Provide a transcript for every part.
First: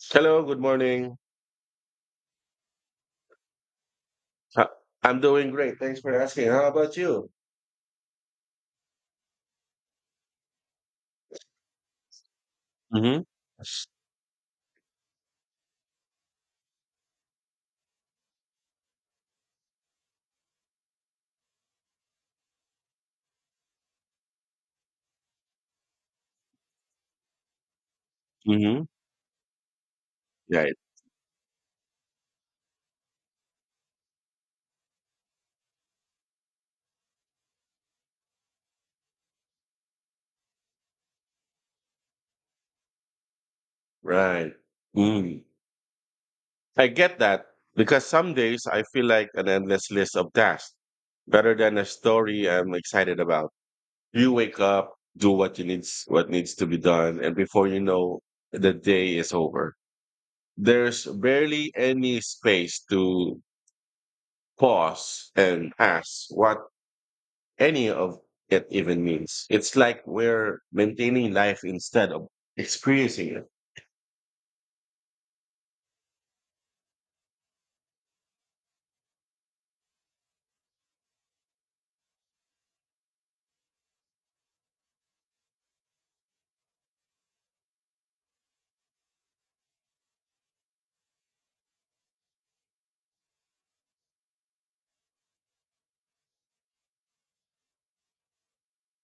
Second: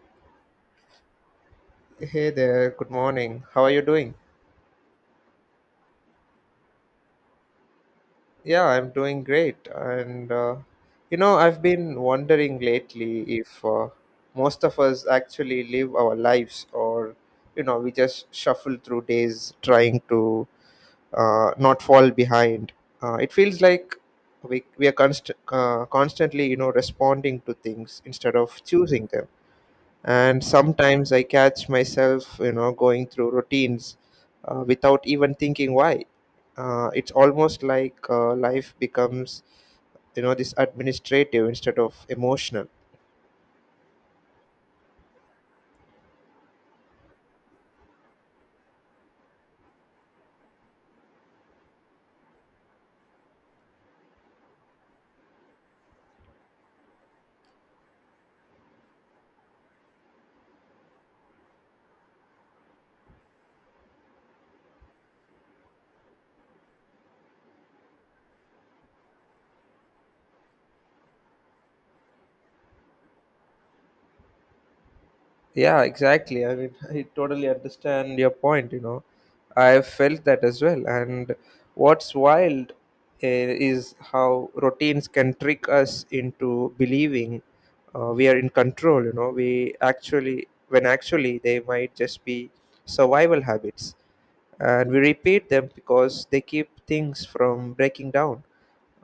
Hello, good morning. Hey there, good morning. How are you doing? Uh, I'm doing great. Thanks for asking. How about you? Yeah, I'm doing great. And I've been wondering lately Mm-hmm. if most of us actually live our lives, or we just shuffle through days trying to not fall behind. It feels like we are constantly, you know, responding to things instead of Mm-hmm. choosing them. And Right. sometimes I catch myself, you know, going through routines without even thinking why. It's almost like life becomes, you know, this administrative instead of emotional. Right. Mm. I get that because some days I feel like an endless list of tasks rather than a story I'm excited about. You wake up, do what you needs what needs to be done, and before you know, the day is over. There's barely any space to pause and ask what any of it even means. It's like we're maintaining life instead of experiencing it. Yeah, exactly. I mean, I totally understand your point, you know. I felt that as well. And what's wild, is how routines can trick us into believing we are in control, you know. When actually they might just be survival habits. And we repeat them because they keep things from breaking down,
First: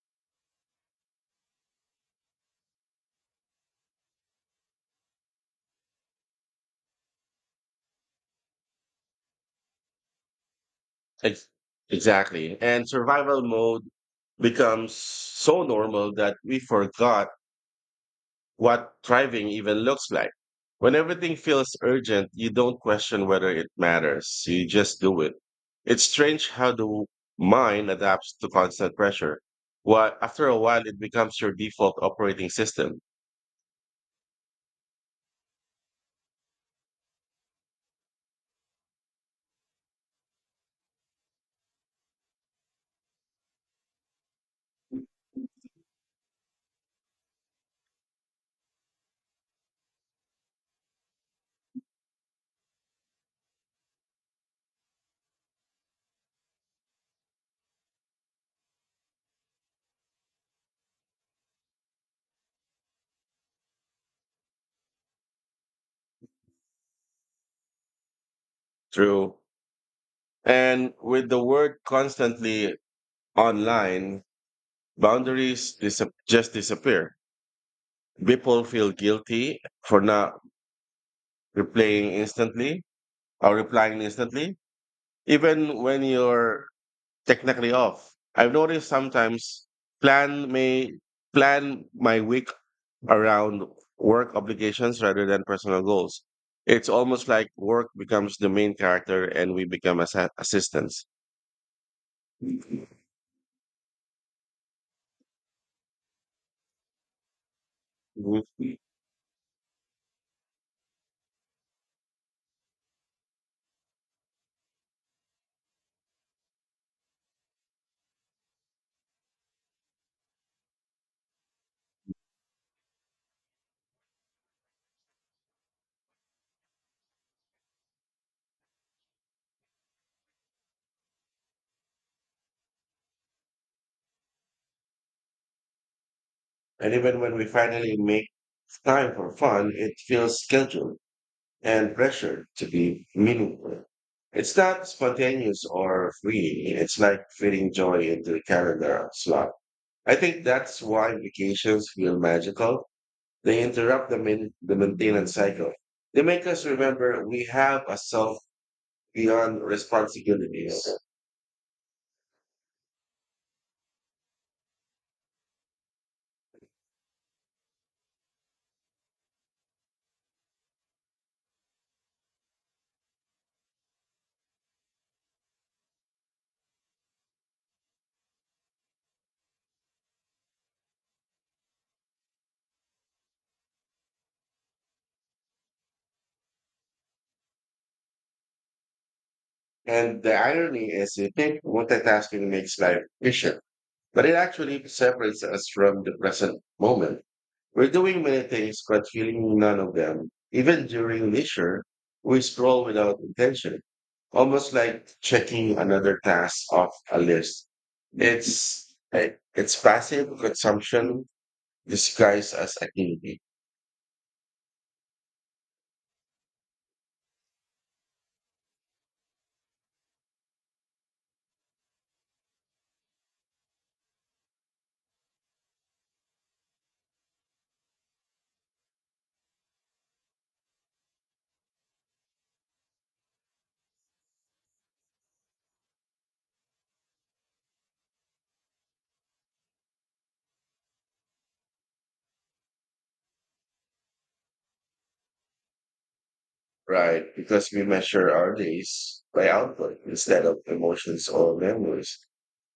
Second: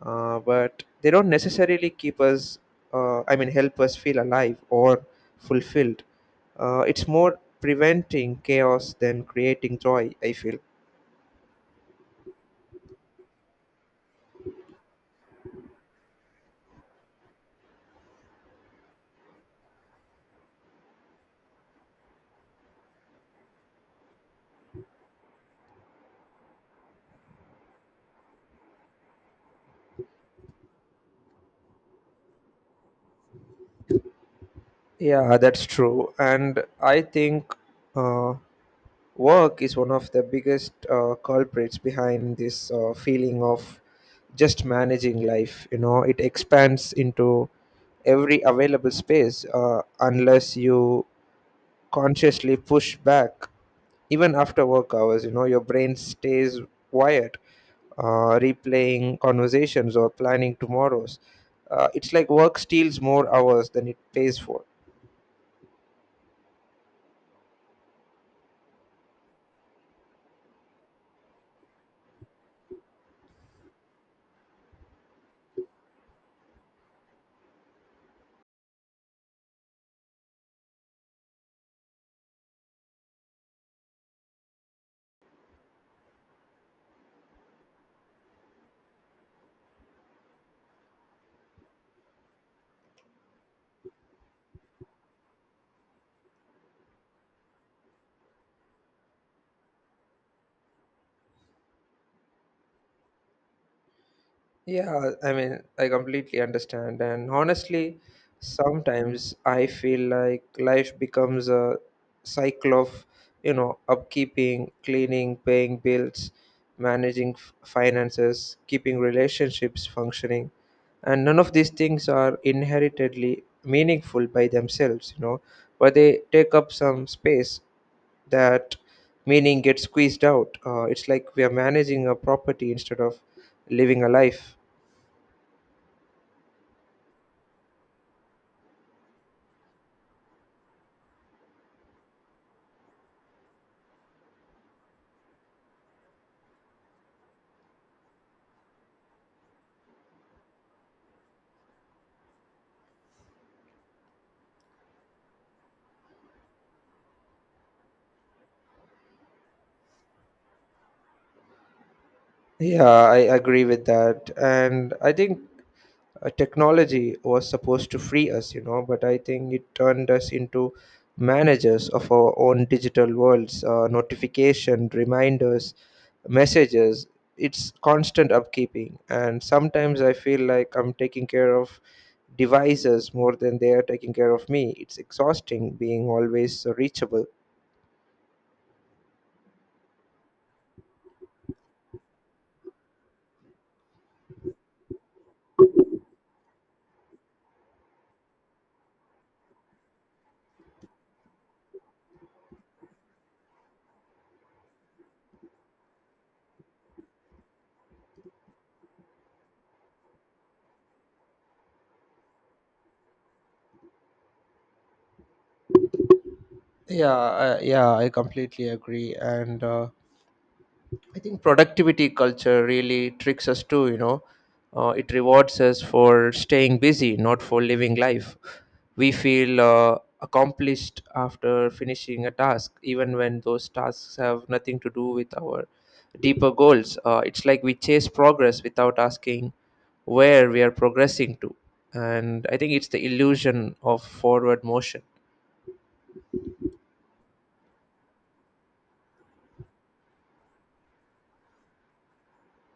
but they don't necessarily keep us help us feel alive or fulfilled. It's more preventing chaos than creating joy, I feel. Ex- Exactly. And survival mode becomes so normal that we forgot what thriving even looks like. When everything feels urgent, you don't question whether it matters. You just do it. It's strange how the mind adapts to constant pressure. What after a while it becomes your default operating system Yeah, that's true. And I think uh, work is one of the biggest culprits behind this feeling of just managing life. You know, it expands into every available space unless you consciously push back. Even after work hours, you know, your brain stays quiet, replaying conversations or planning tomorrows. It's like work steals more hours than it pays for. through. And with the word constantly online, boundaries dis- just disappear. People feel guilty for not replying instantly or replying instantly, even when you're technically off. I've noticed sometimes plan may plan my week around work obligations rather than personal goals. It's almost like work becomes the main character and we become as assistants. Yeah, I mean, I completely understand. And honestly, Mhm. sometimes I feel like life becomes a cycle of, you know, upkeeping, cleaning, paying bills, managing finances, keeping relationships functioning. And none of these things are inheritedly meaningful by themselves, you know, but they take up some space that meaning gets squeezed out. It's like we are managing a property instead of living a life. And even when we finally make time for fun, it feels scheduled and pressured to be meaningful. It's not spontaneous or free. It's like fitting joy into a calendar slot. I think that's why vacations feel magical. They interrupt the maintenance cycle. They make us remember we have a self beyond responsibilities. Yeah, I agree with that. And I think technology was supposed to free us, you know, but I think it turned us into managers of our own digital worlds, notification, reminders, messages. It's constant upkeeping. And sometimes I feel like I'm taking care of devices more than they are taking care of me. It's exhausting being always reachable. And the irony is you think multitasking makes life efficient, but it actually separates us from the present moment. We're doing many things, but feeling none of them. Even during leisure, we scroll without intention, almost like checking another task off a list. It's it's passive consumption disguised as activity, Yeah, I completely agree. And I think productivity culture really tricks us too, you know. It rewards us for staying busy, not for living life. We feel accomplished after finishing a task, even when those tasks have nothing to do with our deeper goals. It's like we chase progress without asking where we are progressing to. And I think it's the illusion of forward motion. right? Because we measure our days by output instead of emotions or memories.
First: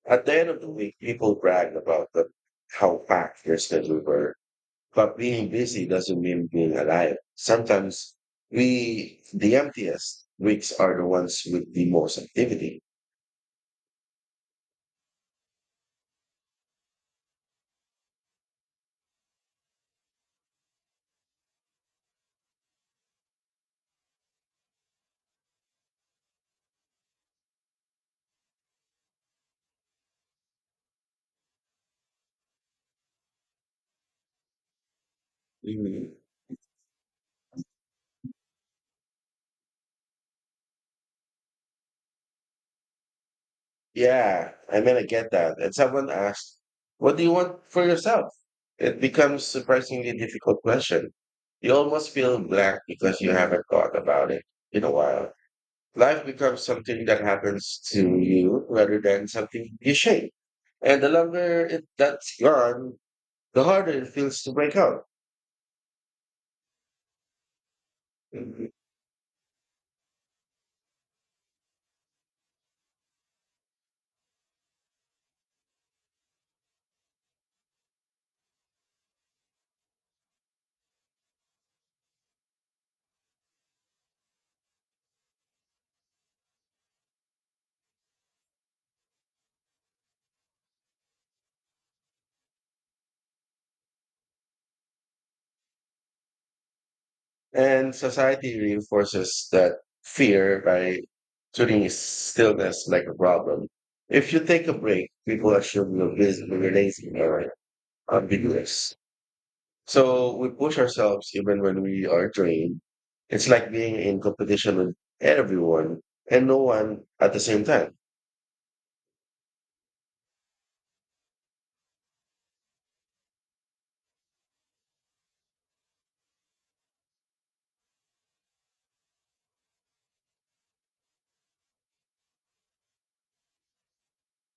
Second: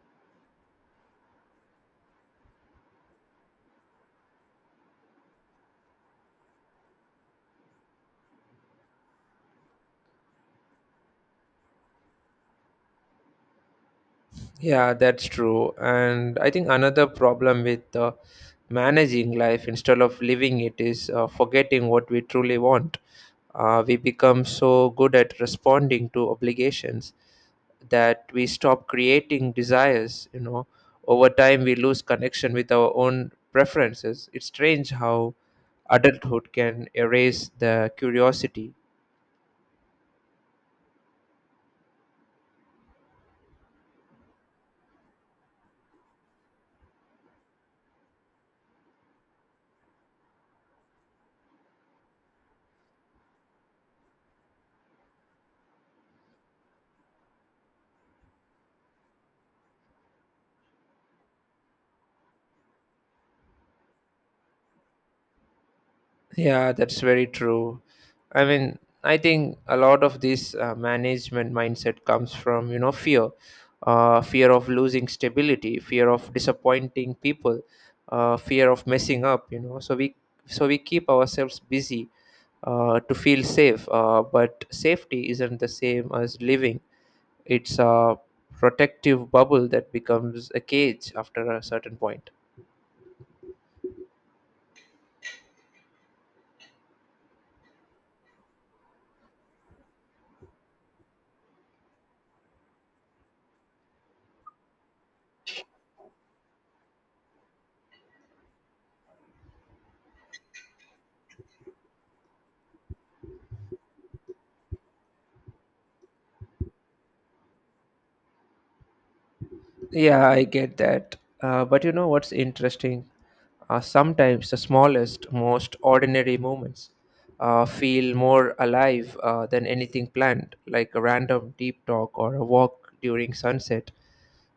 At the end of the week, people brag about how packed their schedule were, but being busy doesn't mean being alive. Sometimes the emptiest weeks are the ones with the most activity. Yeah, that's true. And I think another problem with managing life instead of living it is forgetting what we truly want. We become so good at responding to obligations that we stop creating desires. You know, over time we lose connection with our own preferences. It's strange how Mhm. adulthood can erase the curiosity. Yeah, I mean, I get that. And someone asked, what do you want for yourself? It becomes surprisingly difficult question. You almost feel blank because you haven't thought about it in a while. Life becomes something that happens to you rather than something you shape. And the longer that's gone, the harder it feels to break out. Yeah, that's very true. I Mhm. mean, I think a lot of this management mindset comes from, you know, fear, fear of losing stability, fear of disappointing people, fear of messing up, you know. So we keep ourselves busy to feel safe, but safety isn't the same as living. It's a protective bubble that becomes a cage after a certain point. And society reinforces that fear by treating stillness like a problem. If you take a break, people assume you're busy, you're lazy, or ambiguous. So we push ourselves even when we are drained. It's like being in competition with everyone and no one at the same time. Yeah, I get that. But you know what's interesting? Sometimes the smallest, most ordinary moments feel more alive than anything planned, like a random deep talk or a walk during sunset.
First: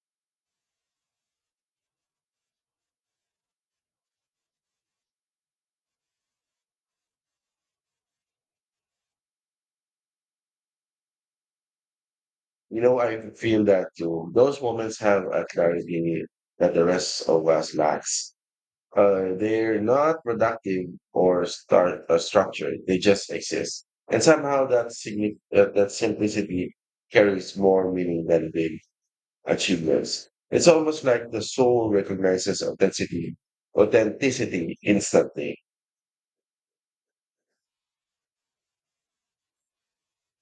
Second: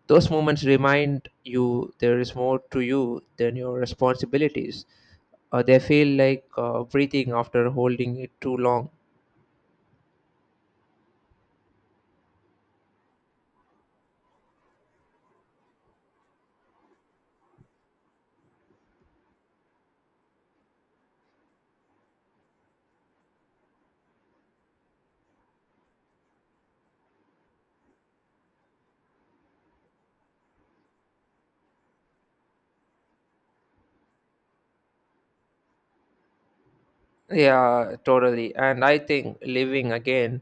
Those moments remind you there is more to you than your responsibilities. They feel like breathing after holding it too long. You know, I feel that too. Those moments have a clarity that the rest of us lacks. They're not productive or start structured. They just exist, and somehow that simplicity carries more meaning than big achievements. It's almost like the soul recognizes authenticity instantly. Yeah, totally. And I think living again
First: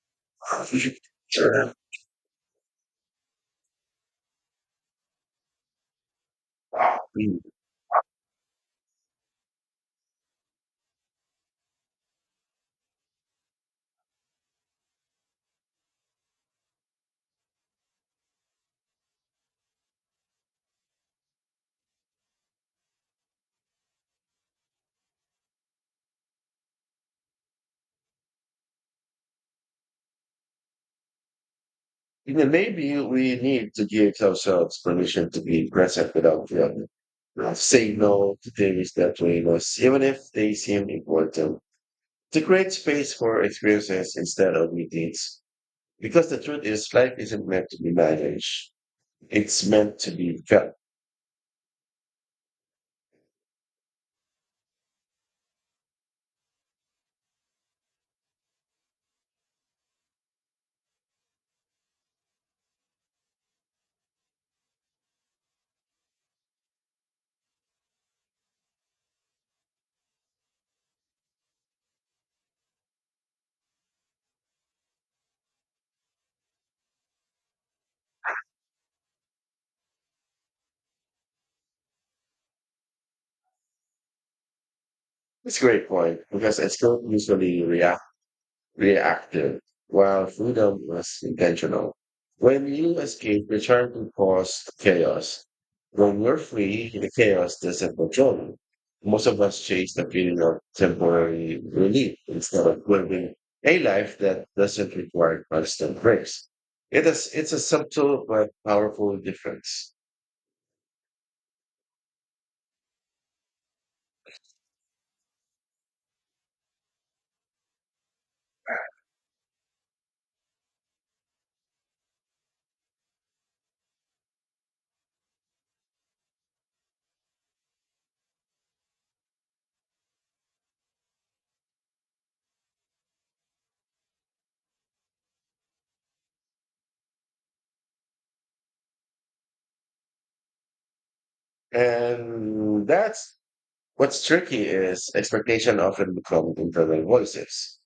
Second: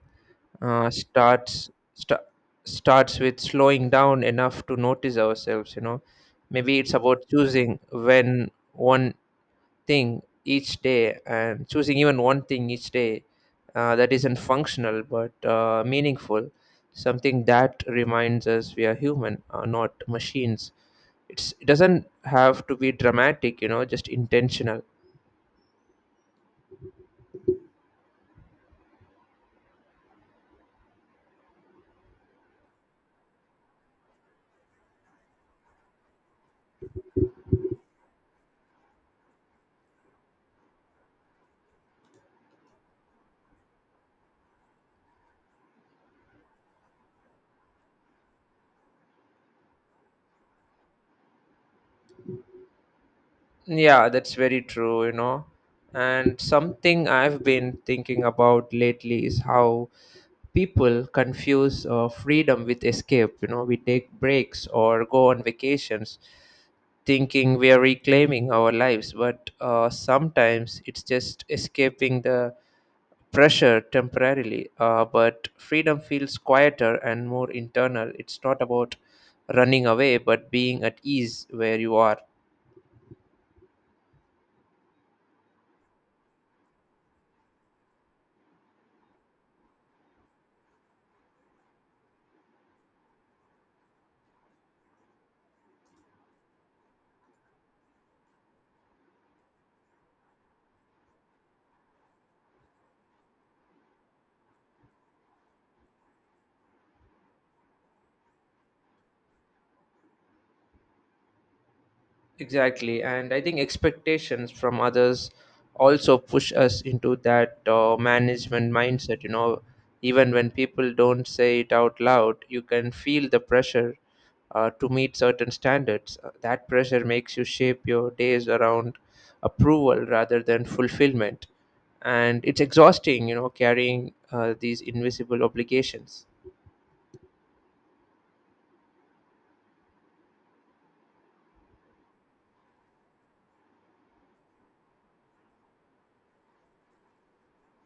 uh, starts Sure. sta- starts with slowing down enough to notice ourselves, you know. Maybe it's about choosing when one thing each day and choosing even one thing each day that isn't functional but meaningful, something that reminds us we are human, not machines. It doesn't have to be dramatic, you know, just intentional. Then maybe we need to give ourselves permission to be present without feeling. Say no to things that we must, even if they seem important. To create space for experiences instead of meetings. Because the truth is, life isn't meant to be managed. It's meant to be felt. Yeah, that's very true, you know. And something I've been thinking about lately is how people confuse freedom with escape. You know, we take breaks or go on vacations thinking we are reclaiming our lives, but sometimes it's just escaping the pressure temporarily. But freedom feels quieter and more internal. It's not about running away, but being at ease where you are. It's a great point because escape usually reacts. Reactive, while freedom was intentional. When you escape, return to cause chaos. When we're free, the chaos doesn't control you. Most of us chase the feeling of temporary relief instead of living a life that doesn't require constant breaks. It's a subtle but powerful difference. Exactly, and I think expectations from others also push us into that management mindset. You know, even when people don't say it out loud, you can feel the pressure to meet certain standards. That pressure makes you shape your days around approval rather than fulfillment, and it's exhausting. You know, carrying these invisible obligations. And that's What's tricky is expectation often become internal voices.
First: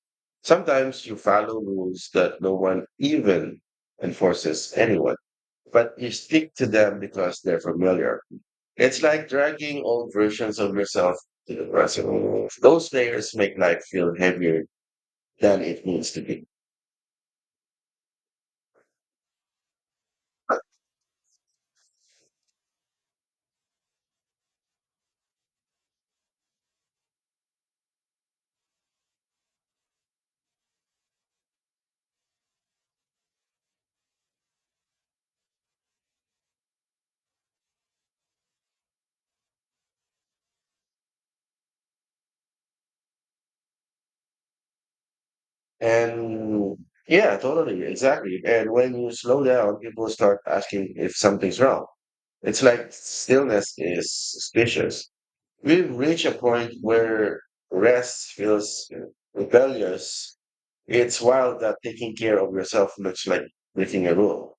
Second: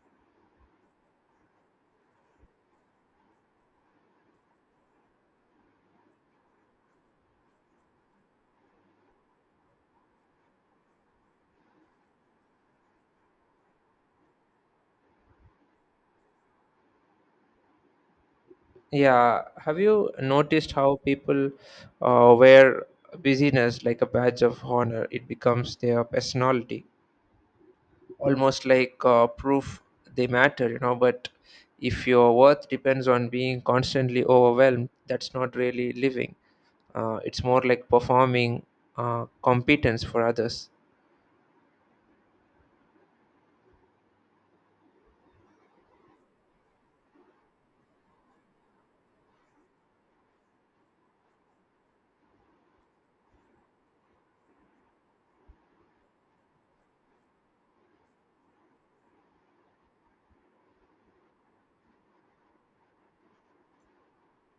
Sometimes you follow rules that no one even enforces anyone, but you stick to them because they're familiar. It's like dragging old versions of yourself to the present world. Those layers make life feel heavier than it needs to be. Yeah, have you noticed how people wear busyness like a badge of honor? It becomes their personality, almost like proof they matter, you know. But if your worth depends on being constantly overwhelmed, that's not really living. It's more like performing competence for others. And exactly. And when you slow down, people start asking if something's wrong. It's like stillness is suspicious. We've reached a point where rest feels rebellious. It's wild that taking care of yourself looks like breaking a rule.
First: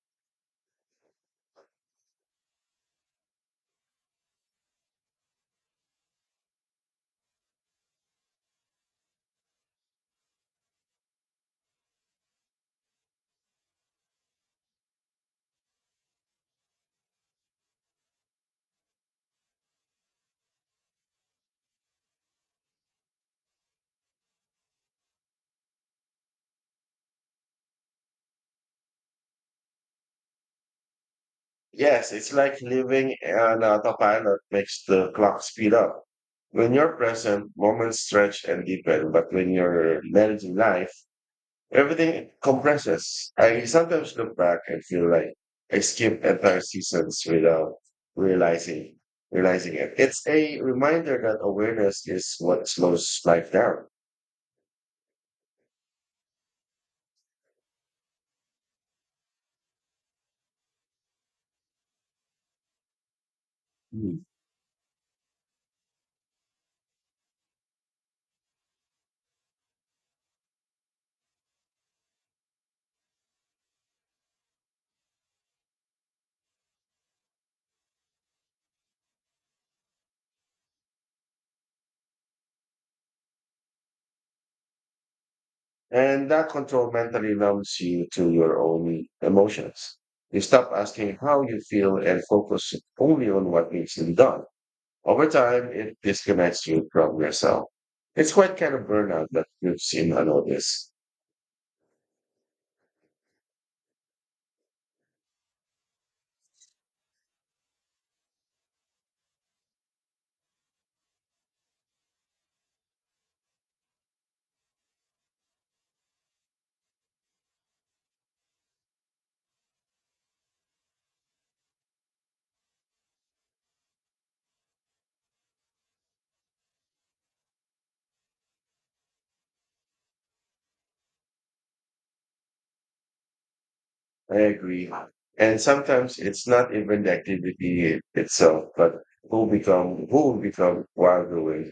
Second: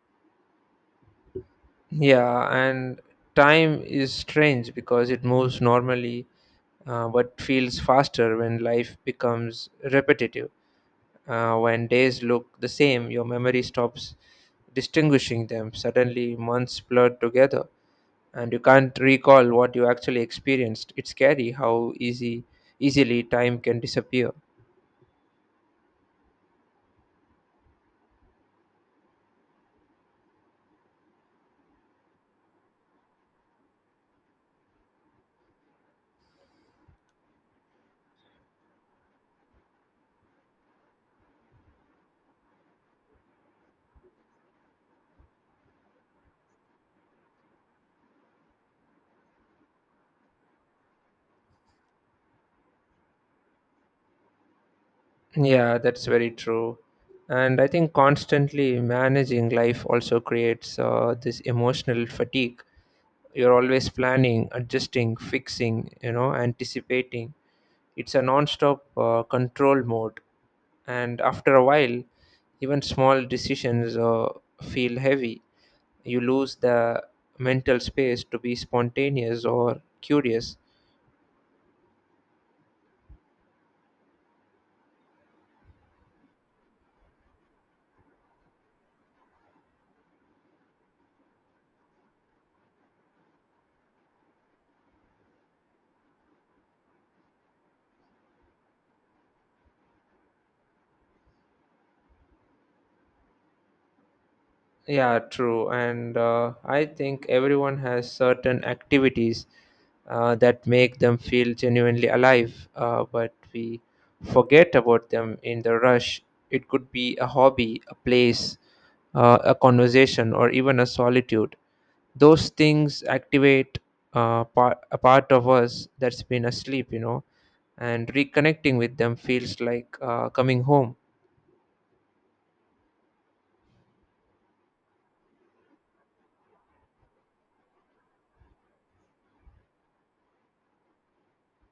Yeah, and time is strange because it moves normally, what feels faster when life becomes repetitive. When days look the same, your memory stops distinguishing them. Suddenly, months blur together, and you can't recall what you actually experienced. It's scary how easily time can disappear. Yes, it's like living on autopilot makes the clock speed up. When you're present, moments stretch and deepen, but when you're managing life, everything compresses. I sometimes look back and feel like I skipped entire seasons without realizing realizing it. It's a reminder that awareness is what slows life down. Yeah, that's very true. And I think constantly managing life also creates this emotional fatigue. You're always Mm. planning, adjusting, fixing, you know, anticipating. It's a non-stop control mode, and after a while even small decisions feel heavy. You lose the mental space to be spontaneous or curious. And that control mentally numbs you to your own emotions. You stop asking how you feel and focus only on what needs to be done. Over time, it disconnects you from yourself. It's quite kind of burnout that lives in unnoticed. Yeah, true. And I think everyone has certain activities that make them feel genuinely alive, but we forget about them in the rush. It could be a hobby, a place, a conversation, or even a solitude. Those things activate a part of us that's been asleep, you know. And reconnecting with them feels like coming home. I agree. And sometimes it's not even itself, but who will become while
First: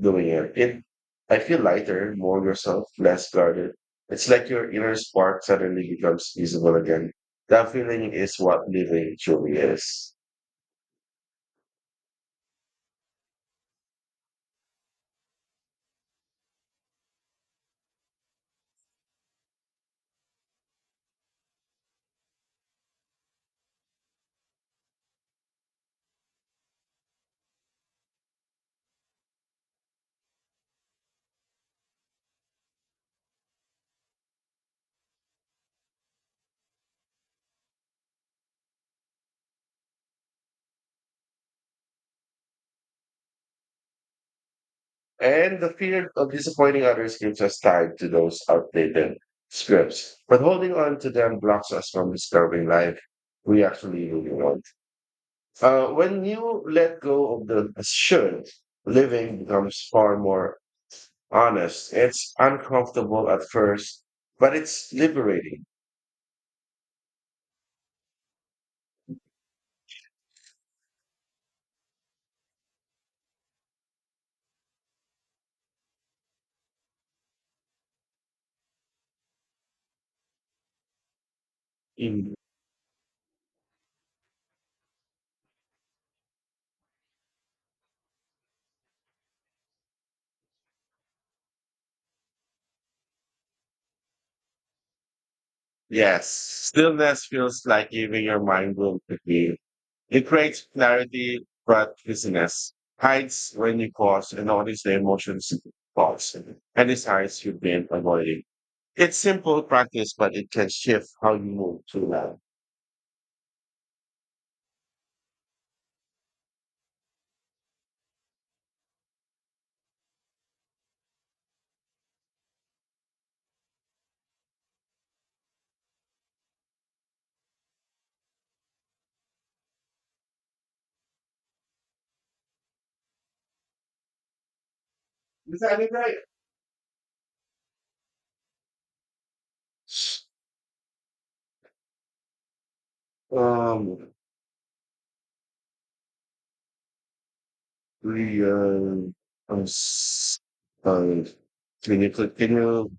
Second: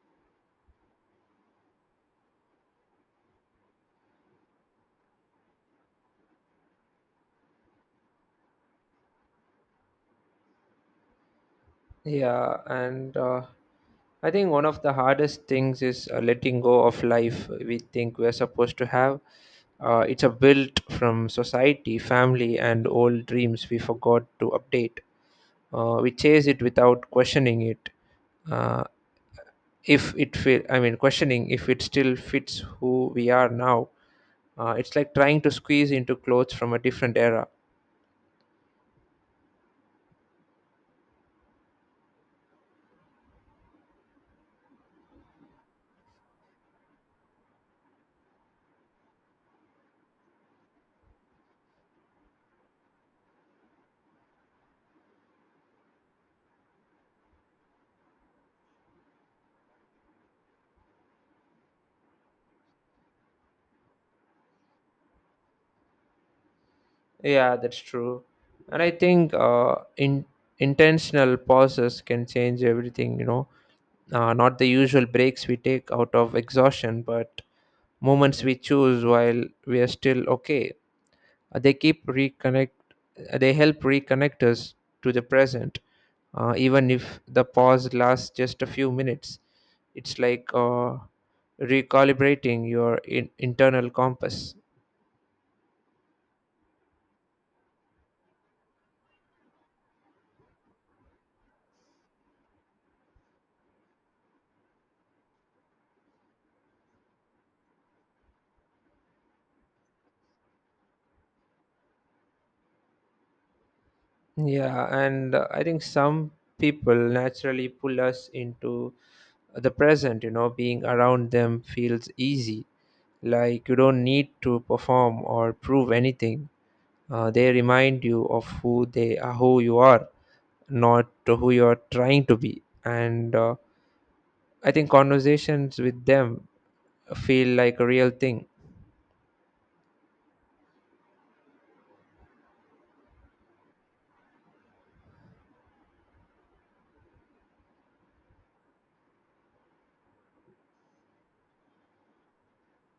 doing it. I feel lighter, more yourself, less guarded. It's like your inner spark suddenly becomes visible again. That feeling is what living truly is. Yeah, and I think one of the hardest things is letting go of life we think we're supposed to have. It's a built from society, family, and old dreams we forgot to update. We chase it without questioning it, uh, if it feel I mean questioning if it still fits who we are now. It's like trying to squeeze into clothes from a different era. And the fear of disappointing others keeps us tied to those outdated scripts. But holding on to them blocks us from discovering life we actually really want. When you let go of the should, living becomes far more honest. It's uncomfortable at first, but it's liberating. Yeah, that's true. And I think in intentional pauses can change everything, you know, not the usual breaks we take out of exhaustion, but moments we choose while we are still okay. Uh, they keep Mm. reconnect, uh, they help reconnect us to the present, even if the pause lasts just a few minutes. It's like recalibrating your internal compass. Yes, stillness feels like giving your mind room to be. It creates clarity, but busyness hides when you pause and notice the emotions pause and decides you've been avoiding. It's simple practice, but it can shift how you move to that. Yeah, and I think some people naturally pull us into the present, you know. Being around them feels easy. Like you don't need to perform or prove anything. They remind you of who they are, who you are, not to who you're trying to be. And I think Is conversations that it with right? them feel like a real thing. Um, we s- uh, when you could- can you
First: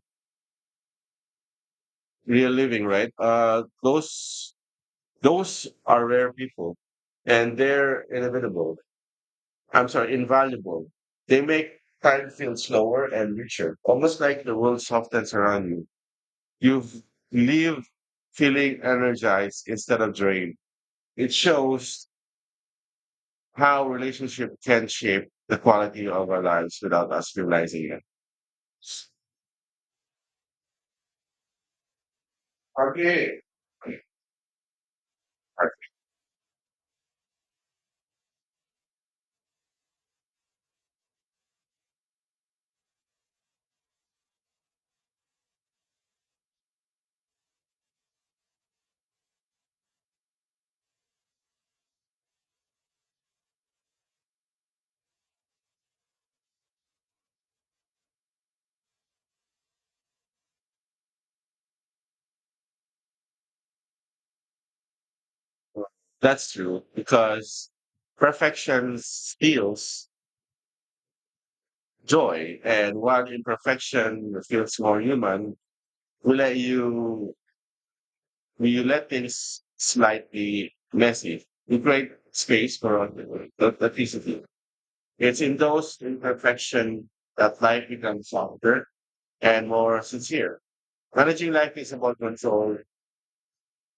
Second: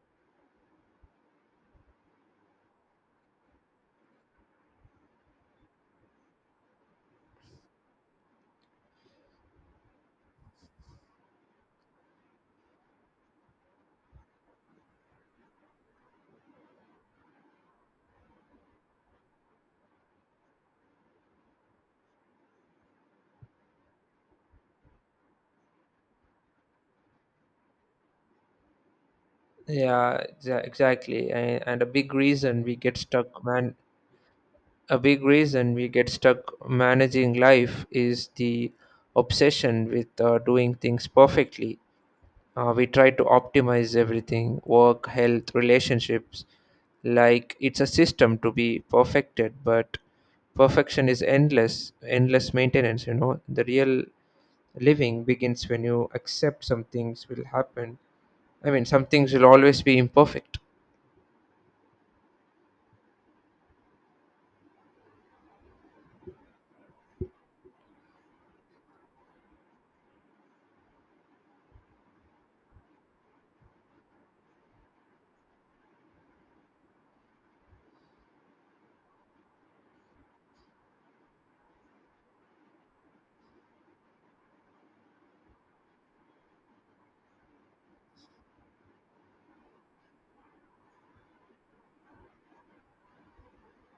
real living right, those are rare people and they're inevitable I'm sorry invaluable. They make time feel slower and richer, almost like the world softens around you you've feeling energized instead of drained. It shows how relationship can shape the quality of our lives without us realizing it. Exactly. And a big reason we get Okay. stuck man A big reason we get stuck managing life is the obsession with doing things perfectly. We try to optimize everything: work, health, relationships, like it's a system to be perfected, but perfection is endless maintenance. You know, the real living begins when you accept some things will always be imperfect. That's true because perfection steals joy, and while imperfection feels more human, we let you we let things slightly messy. We create space for authenticity. It's in those imperfection that life becomes softer and more sincere. Managing life is about control.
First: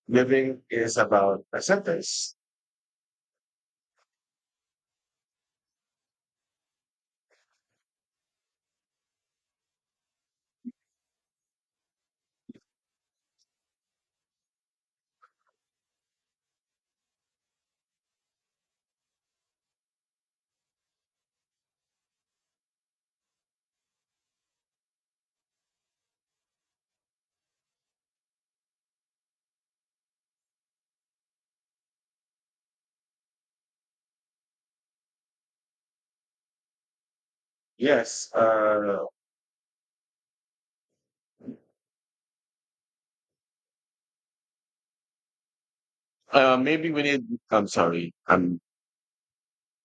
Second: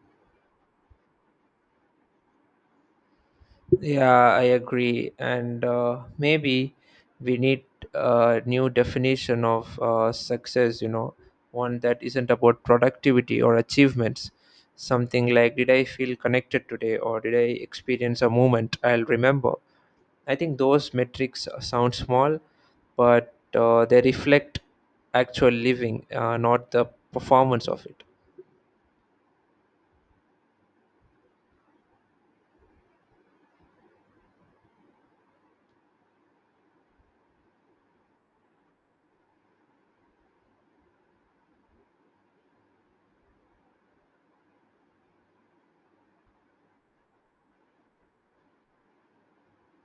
Living is about acceptance. Yeah, I agree. And maybe we need a new definition of success, you know, one that isn't about productivity or achievements. Something like, did I feel connected today, or did I experience a moment I'll remember? I think those metrics sound small, but they reflect actual living, not the performance of it. Yes, maybe we need, I'm sorry.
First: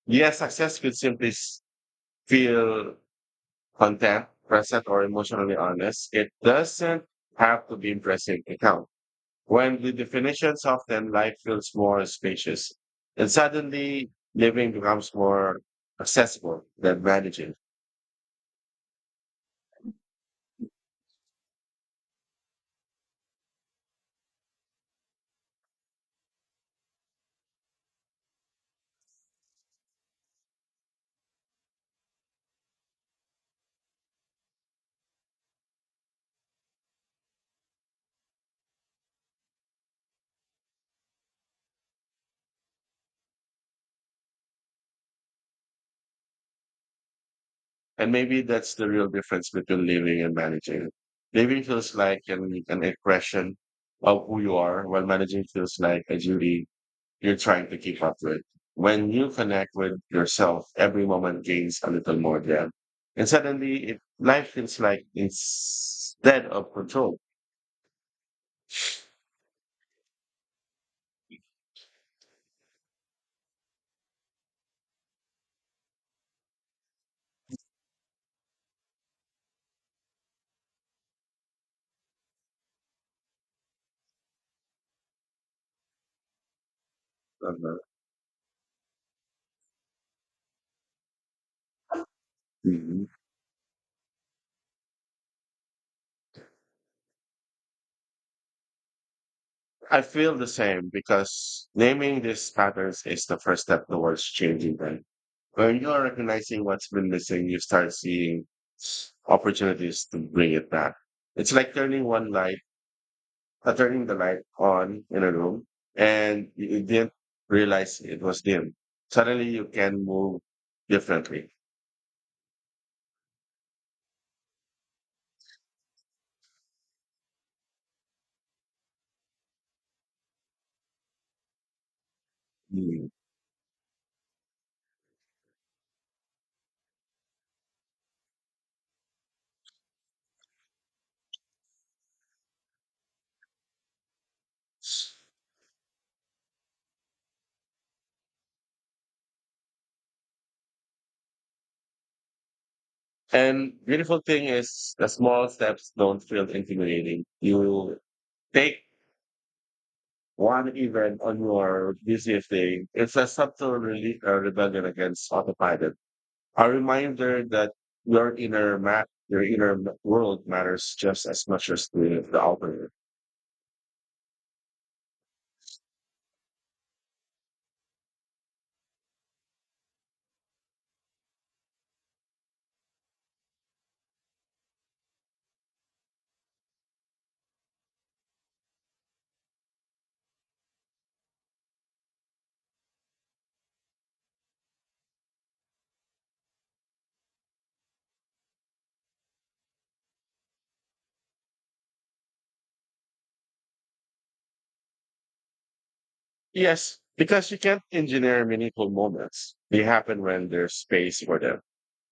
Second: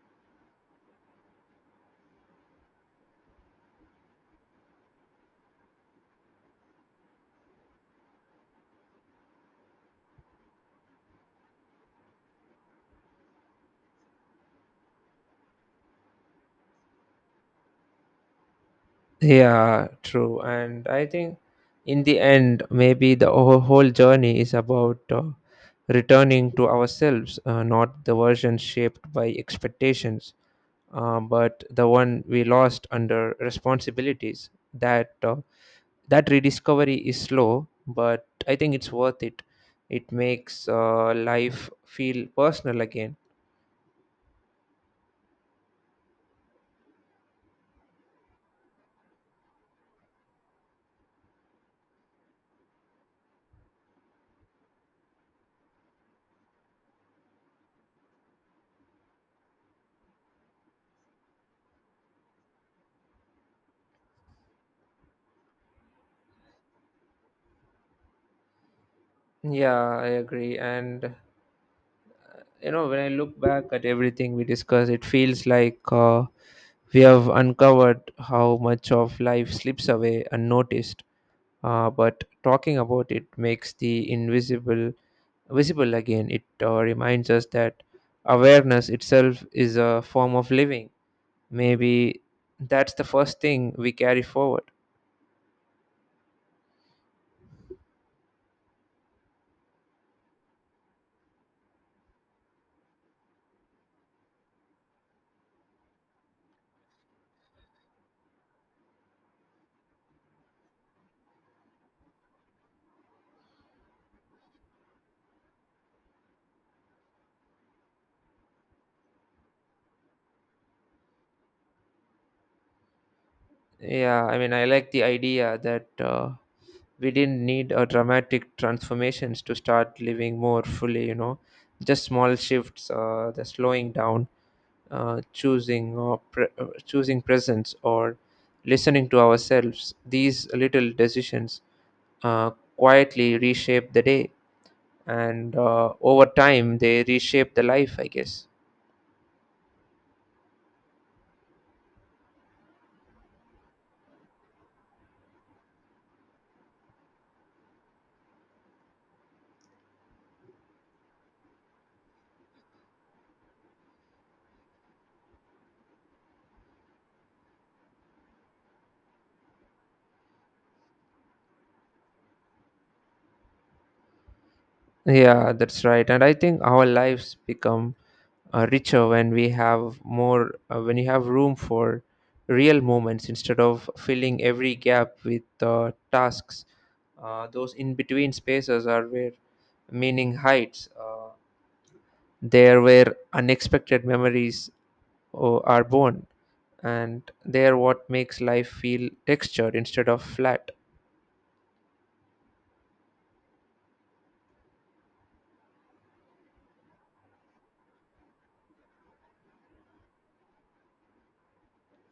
Yeah, success could simply feel content, present, or emotionally honest. It doesn't have to be impressive to count. When the definitions of them, life feels more spacious. And suddenly, living becomes more accessible than managing. Yeah, true. And I think in the end, maybe the whole journey is about returning to ourselves, not the version shaped by expectations, but the one we lost under responsibilities. That rediscovery is slow, but I think it's worth it. It makes life feel personal again. And maybe that's the real difference between living and managing. Living feels like an expression of who you are, while managing feels like a duty you're trying to keep up with. When you connect with yourself, every moment gains a little more depth. And suddenly, life feels like instead of control. Yeah, I agree. And you know, when I look back at everything we discuss, it feels like we have uncovered how much of life slips away unnoticed, but talking about it makes the invisible visible again. It reminds us Uh-huh. that awareness itself is a form of living, maybe that's the Mhm. first thing we carry forward. I feel the same because naming these patterns is the first step towards changing them. When you are recognizing what's been missing, you start seeing opportunities to bring it back. It's like turning the light on in a room, and you didn't realize it was dim. Suddenly you can move differently. Yeah, I mean, I like the idea that we didn't need a dramatic transformations to start living more fully, you know, just small shifts, Mm. The slowing down, choosing presence or listening to ourselves. These little decisions uh, quietly reshape the day, and over time they reshape the life, I guess. And beautiful thing is the small steps don't feel intimidating. You take one event on your busiest day. It's a subtle rebellion against autopilot. A reminder that your inner world matters just as much as the outer. Yeah, that's right. And I think our lives become richer when we have more, when you have room for real moments instead of filling every gap with tasks. Those in between spaces are where meaning hides, there where unexpected memories are born, and they're what makes life feel textured instead of flat. Yes, because you can't engineer meaningful moments. They happen when there's space for them.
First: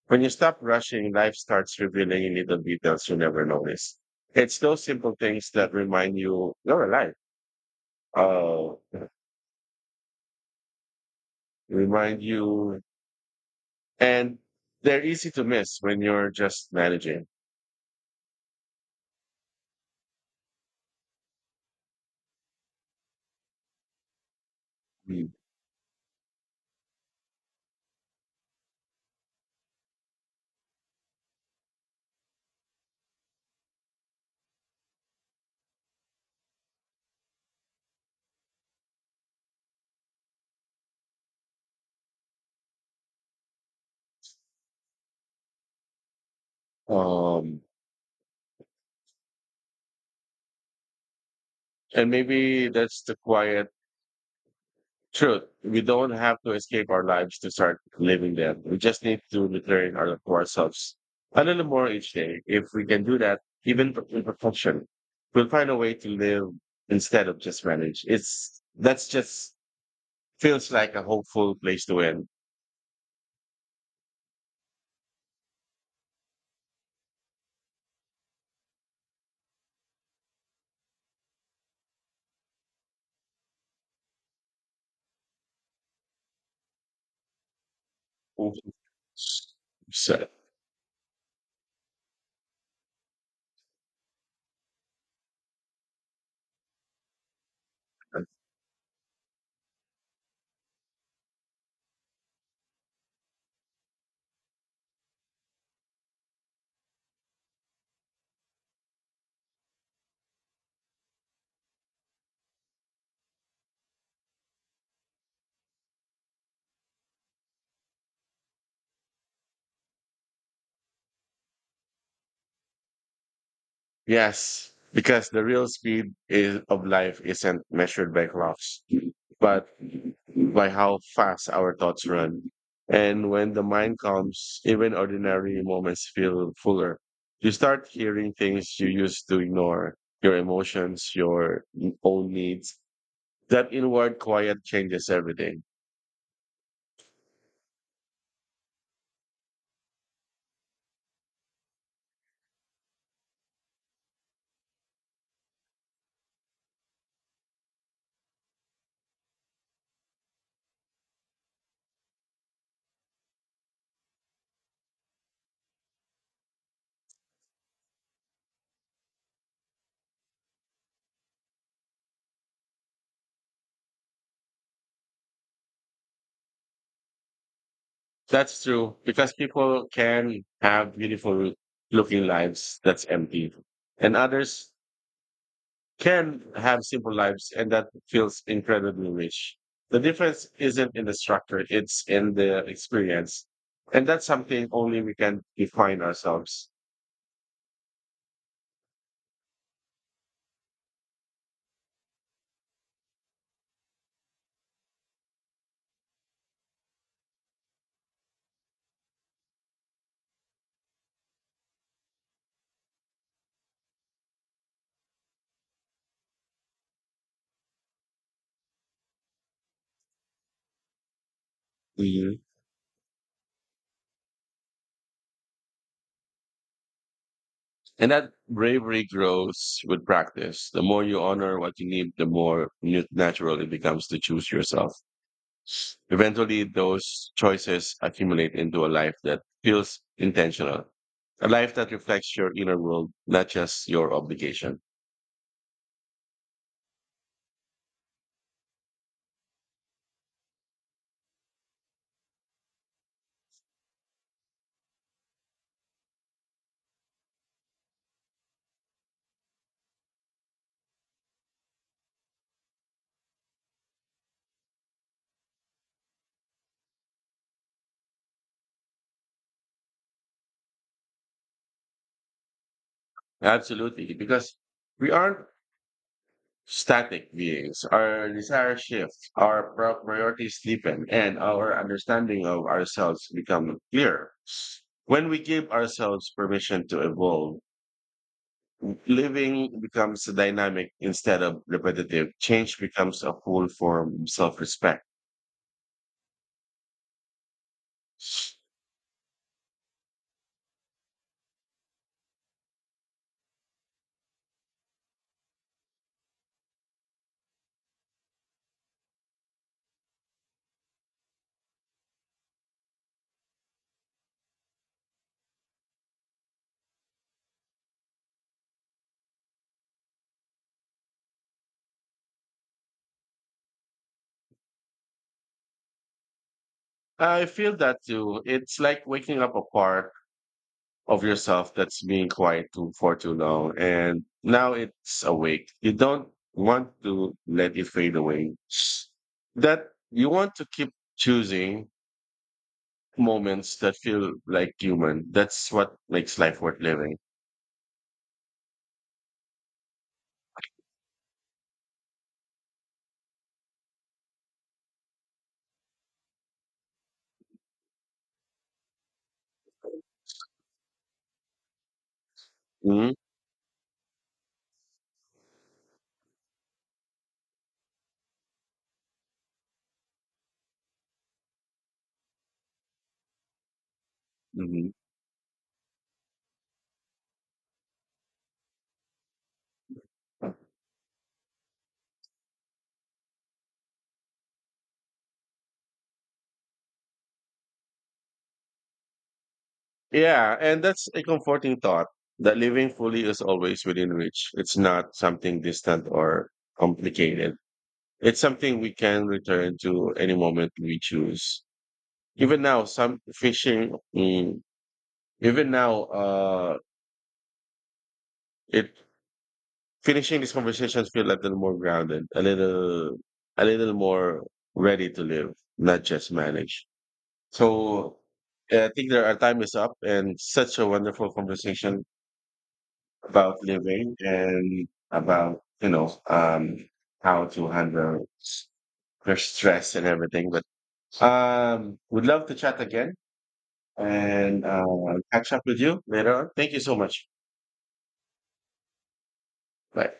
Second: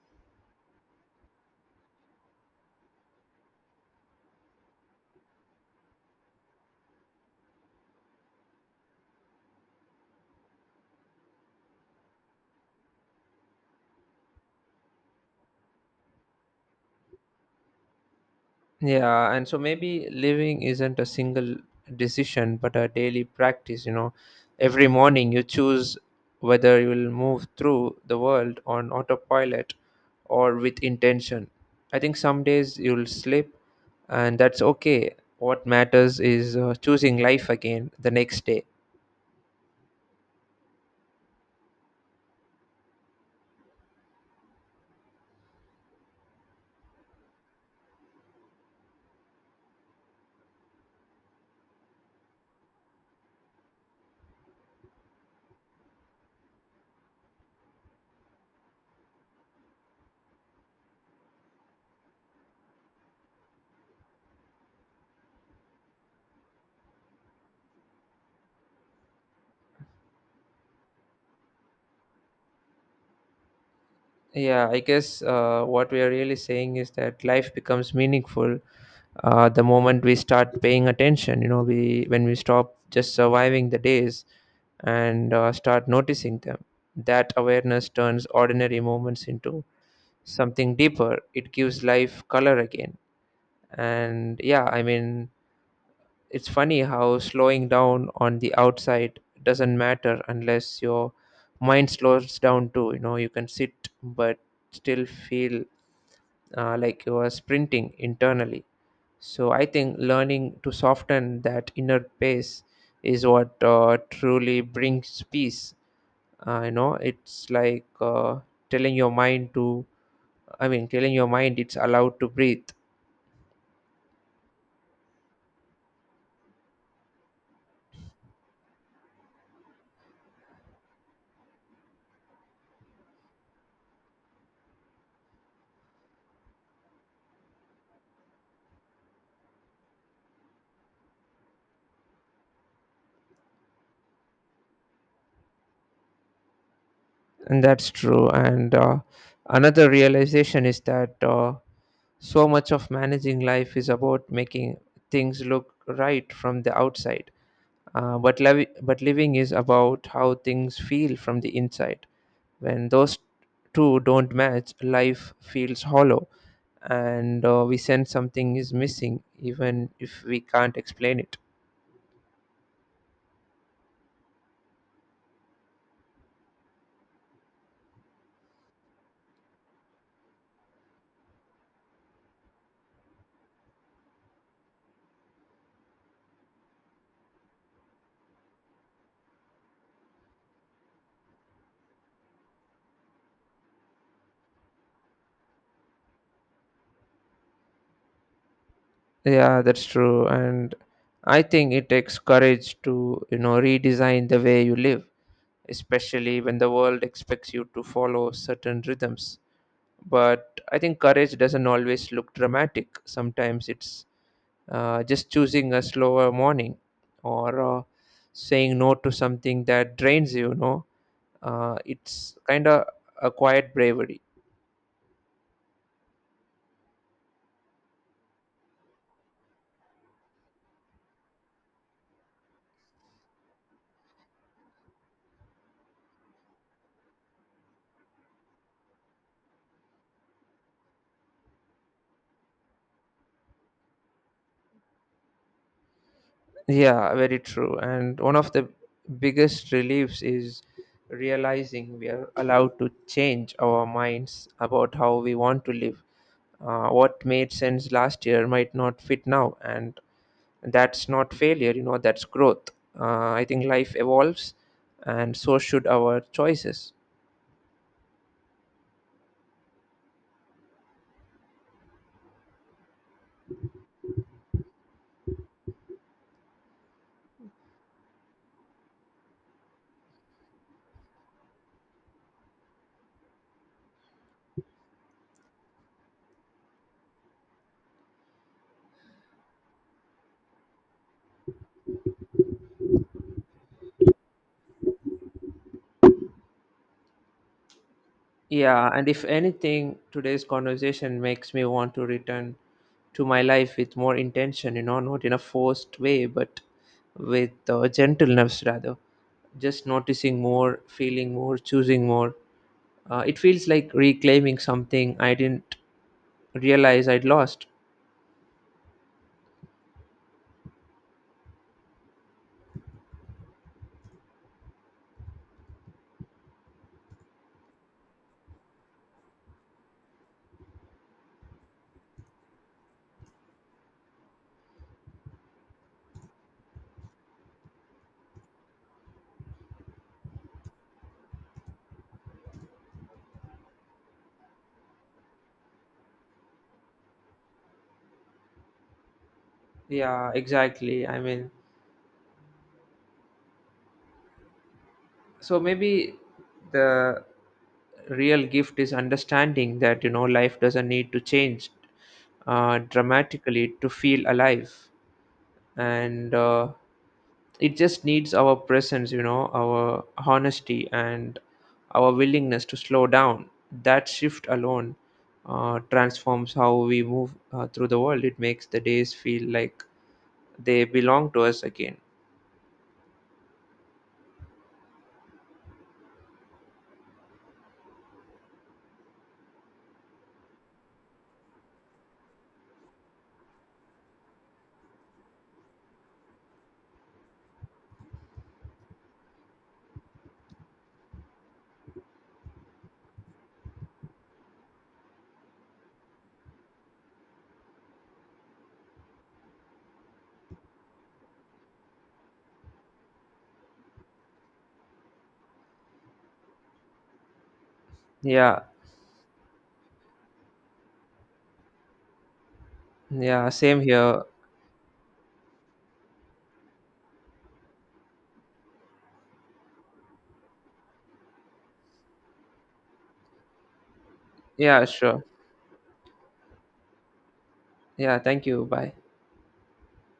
When you stop rushing, life starts revealing little details you never notice. It's those simple things that remind you you're alive. Uh, remind you, and they're easy to miss when you're just managing. Yeah, and so maybe living isn't a single decision, but a daily practice. You know, every Mm. morning you choose whether you will move through the world on autopilot or with intention. I think some days you'll slip, and that's okay. What matters is choosing life again the next day. Um, and maybe that's the quiet truth, we don't have to escape our lives to start living them. We just need to to ourselves a little more each day. If we can do that, even imperfection, we'll find a way to live instead of just manage. It's that's just feels like a hopeful place to end. Yeah, I guess what we are really saying is that life becomes meaningful the moment we start paying attention. You know, we, when we stop just surviving the days and start noticing them, that awareness turns ordinary moments into So, something deeper. It gives life color again. And yeah, I mean, it's funny how slowing down on the outside doesn't matter unless your mind slows down too. You know, you can sit but still feel like you are sprinting internally. So I think learning to soften that inner pace is what truly brings peace. You know, it's like telling your mind to, telling your mind it's allowed to breathe. yes, because the real speed of life isn't measured by clocks, but by how fast our thoughts run. And when the mind comes, even ordinary moments feel fuller. You start hearing things you used to ignore, your emotions, your own needs. That inward quiet changes everything. And that's true. And another realization is that so much of managing life is about making things look right from the outside. But, but living is about how things feel from the inside. When those two don't match, life feels hollow, and we sense something is missing, even if we can't explain it. That's true because people can have beautiful looking lives that's empty, and others can have simple lives and that feels incredibly rich. The difference isn't in the structure, it's in the experience. And that's something only we can define ourselves. Yeah, that's true. And I think it takes courage to, you know, redesign the way you live, especially when the world expects you to follow certain rhythms. But I think courage doesn't always look dramatic. Sometimes it's just choosing a slower morning or saying no to something that drains you, you know, it's Mhm. kind of a quiet bravery. And that bravery grows with practice. The more you honor what you need, the more natural it becomes to choose yourself. Eventually, those choices accumulate into a life that feels intentional, a life that reflects your inner world, not just your obligation. Yeah, very true. And one of the biggest reliefs is realizing we are allowed to change our minds about how we want to live. What made sense last year might not fit now, and that's not failure, you know, that's growth. Uh, I think life evolves, and so should our choices. Absolutely, because we aren't static beings. Our desires shift, our priorities deepen, and our understanding of ourselves become clearer. When we give ourselves permission to evolve, living becomes dynamic instead of repetitive. Change becomes a full form of self-respect. Yeah, and if anything, today's conversation makes me want to return to my life with more intention, you know, not in a forced way, but with gentleness rather. Just noticing more, feeling more, choosing more. It feels like reclaiming something I didn't realize I'd lost. I feel that too. It's like waking up apart of yourself that's being quiet too, for too long. And now it's awake. You don't want to let it fade away. That you want to keep choosing moments that feel like human. That's what makes life worth living. Yeah, exactly. I mean, so maybe the real gift is understanding that, you know, life doesn't need to change Hmm. dramatically to feel alive, and it just needs our presence, you know, our honesty and our willingness to slow down. That shift Hmm. alone transforms how we move through the world. It makes the days feel like they belong to us again. Yeah. And that's a comforting thought that living fully is always within reach. It's not something distant or complicated. It's something we can return to any moment we choose. Even now, some fishing. Mm, Even now, it finishing these conversations feel a little more grounded, a little more ready to live, not just manage. So, Yeah. I think there our time is up, and such a wonderful conversation Yeah, about same living here. and about how to handle your stress and everything. But would love to chat again and Yeah, sure. catch up with you later on. Thank you so much. Yeah, thank you, bye. Bye.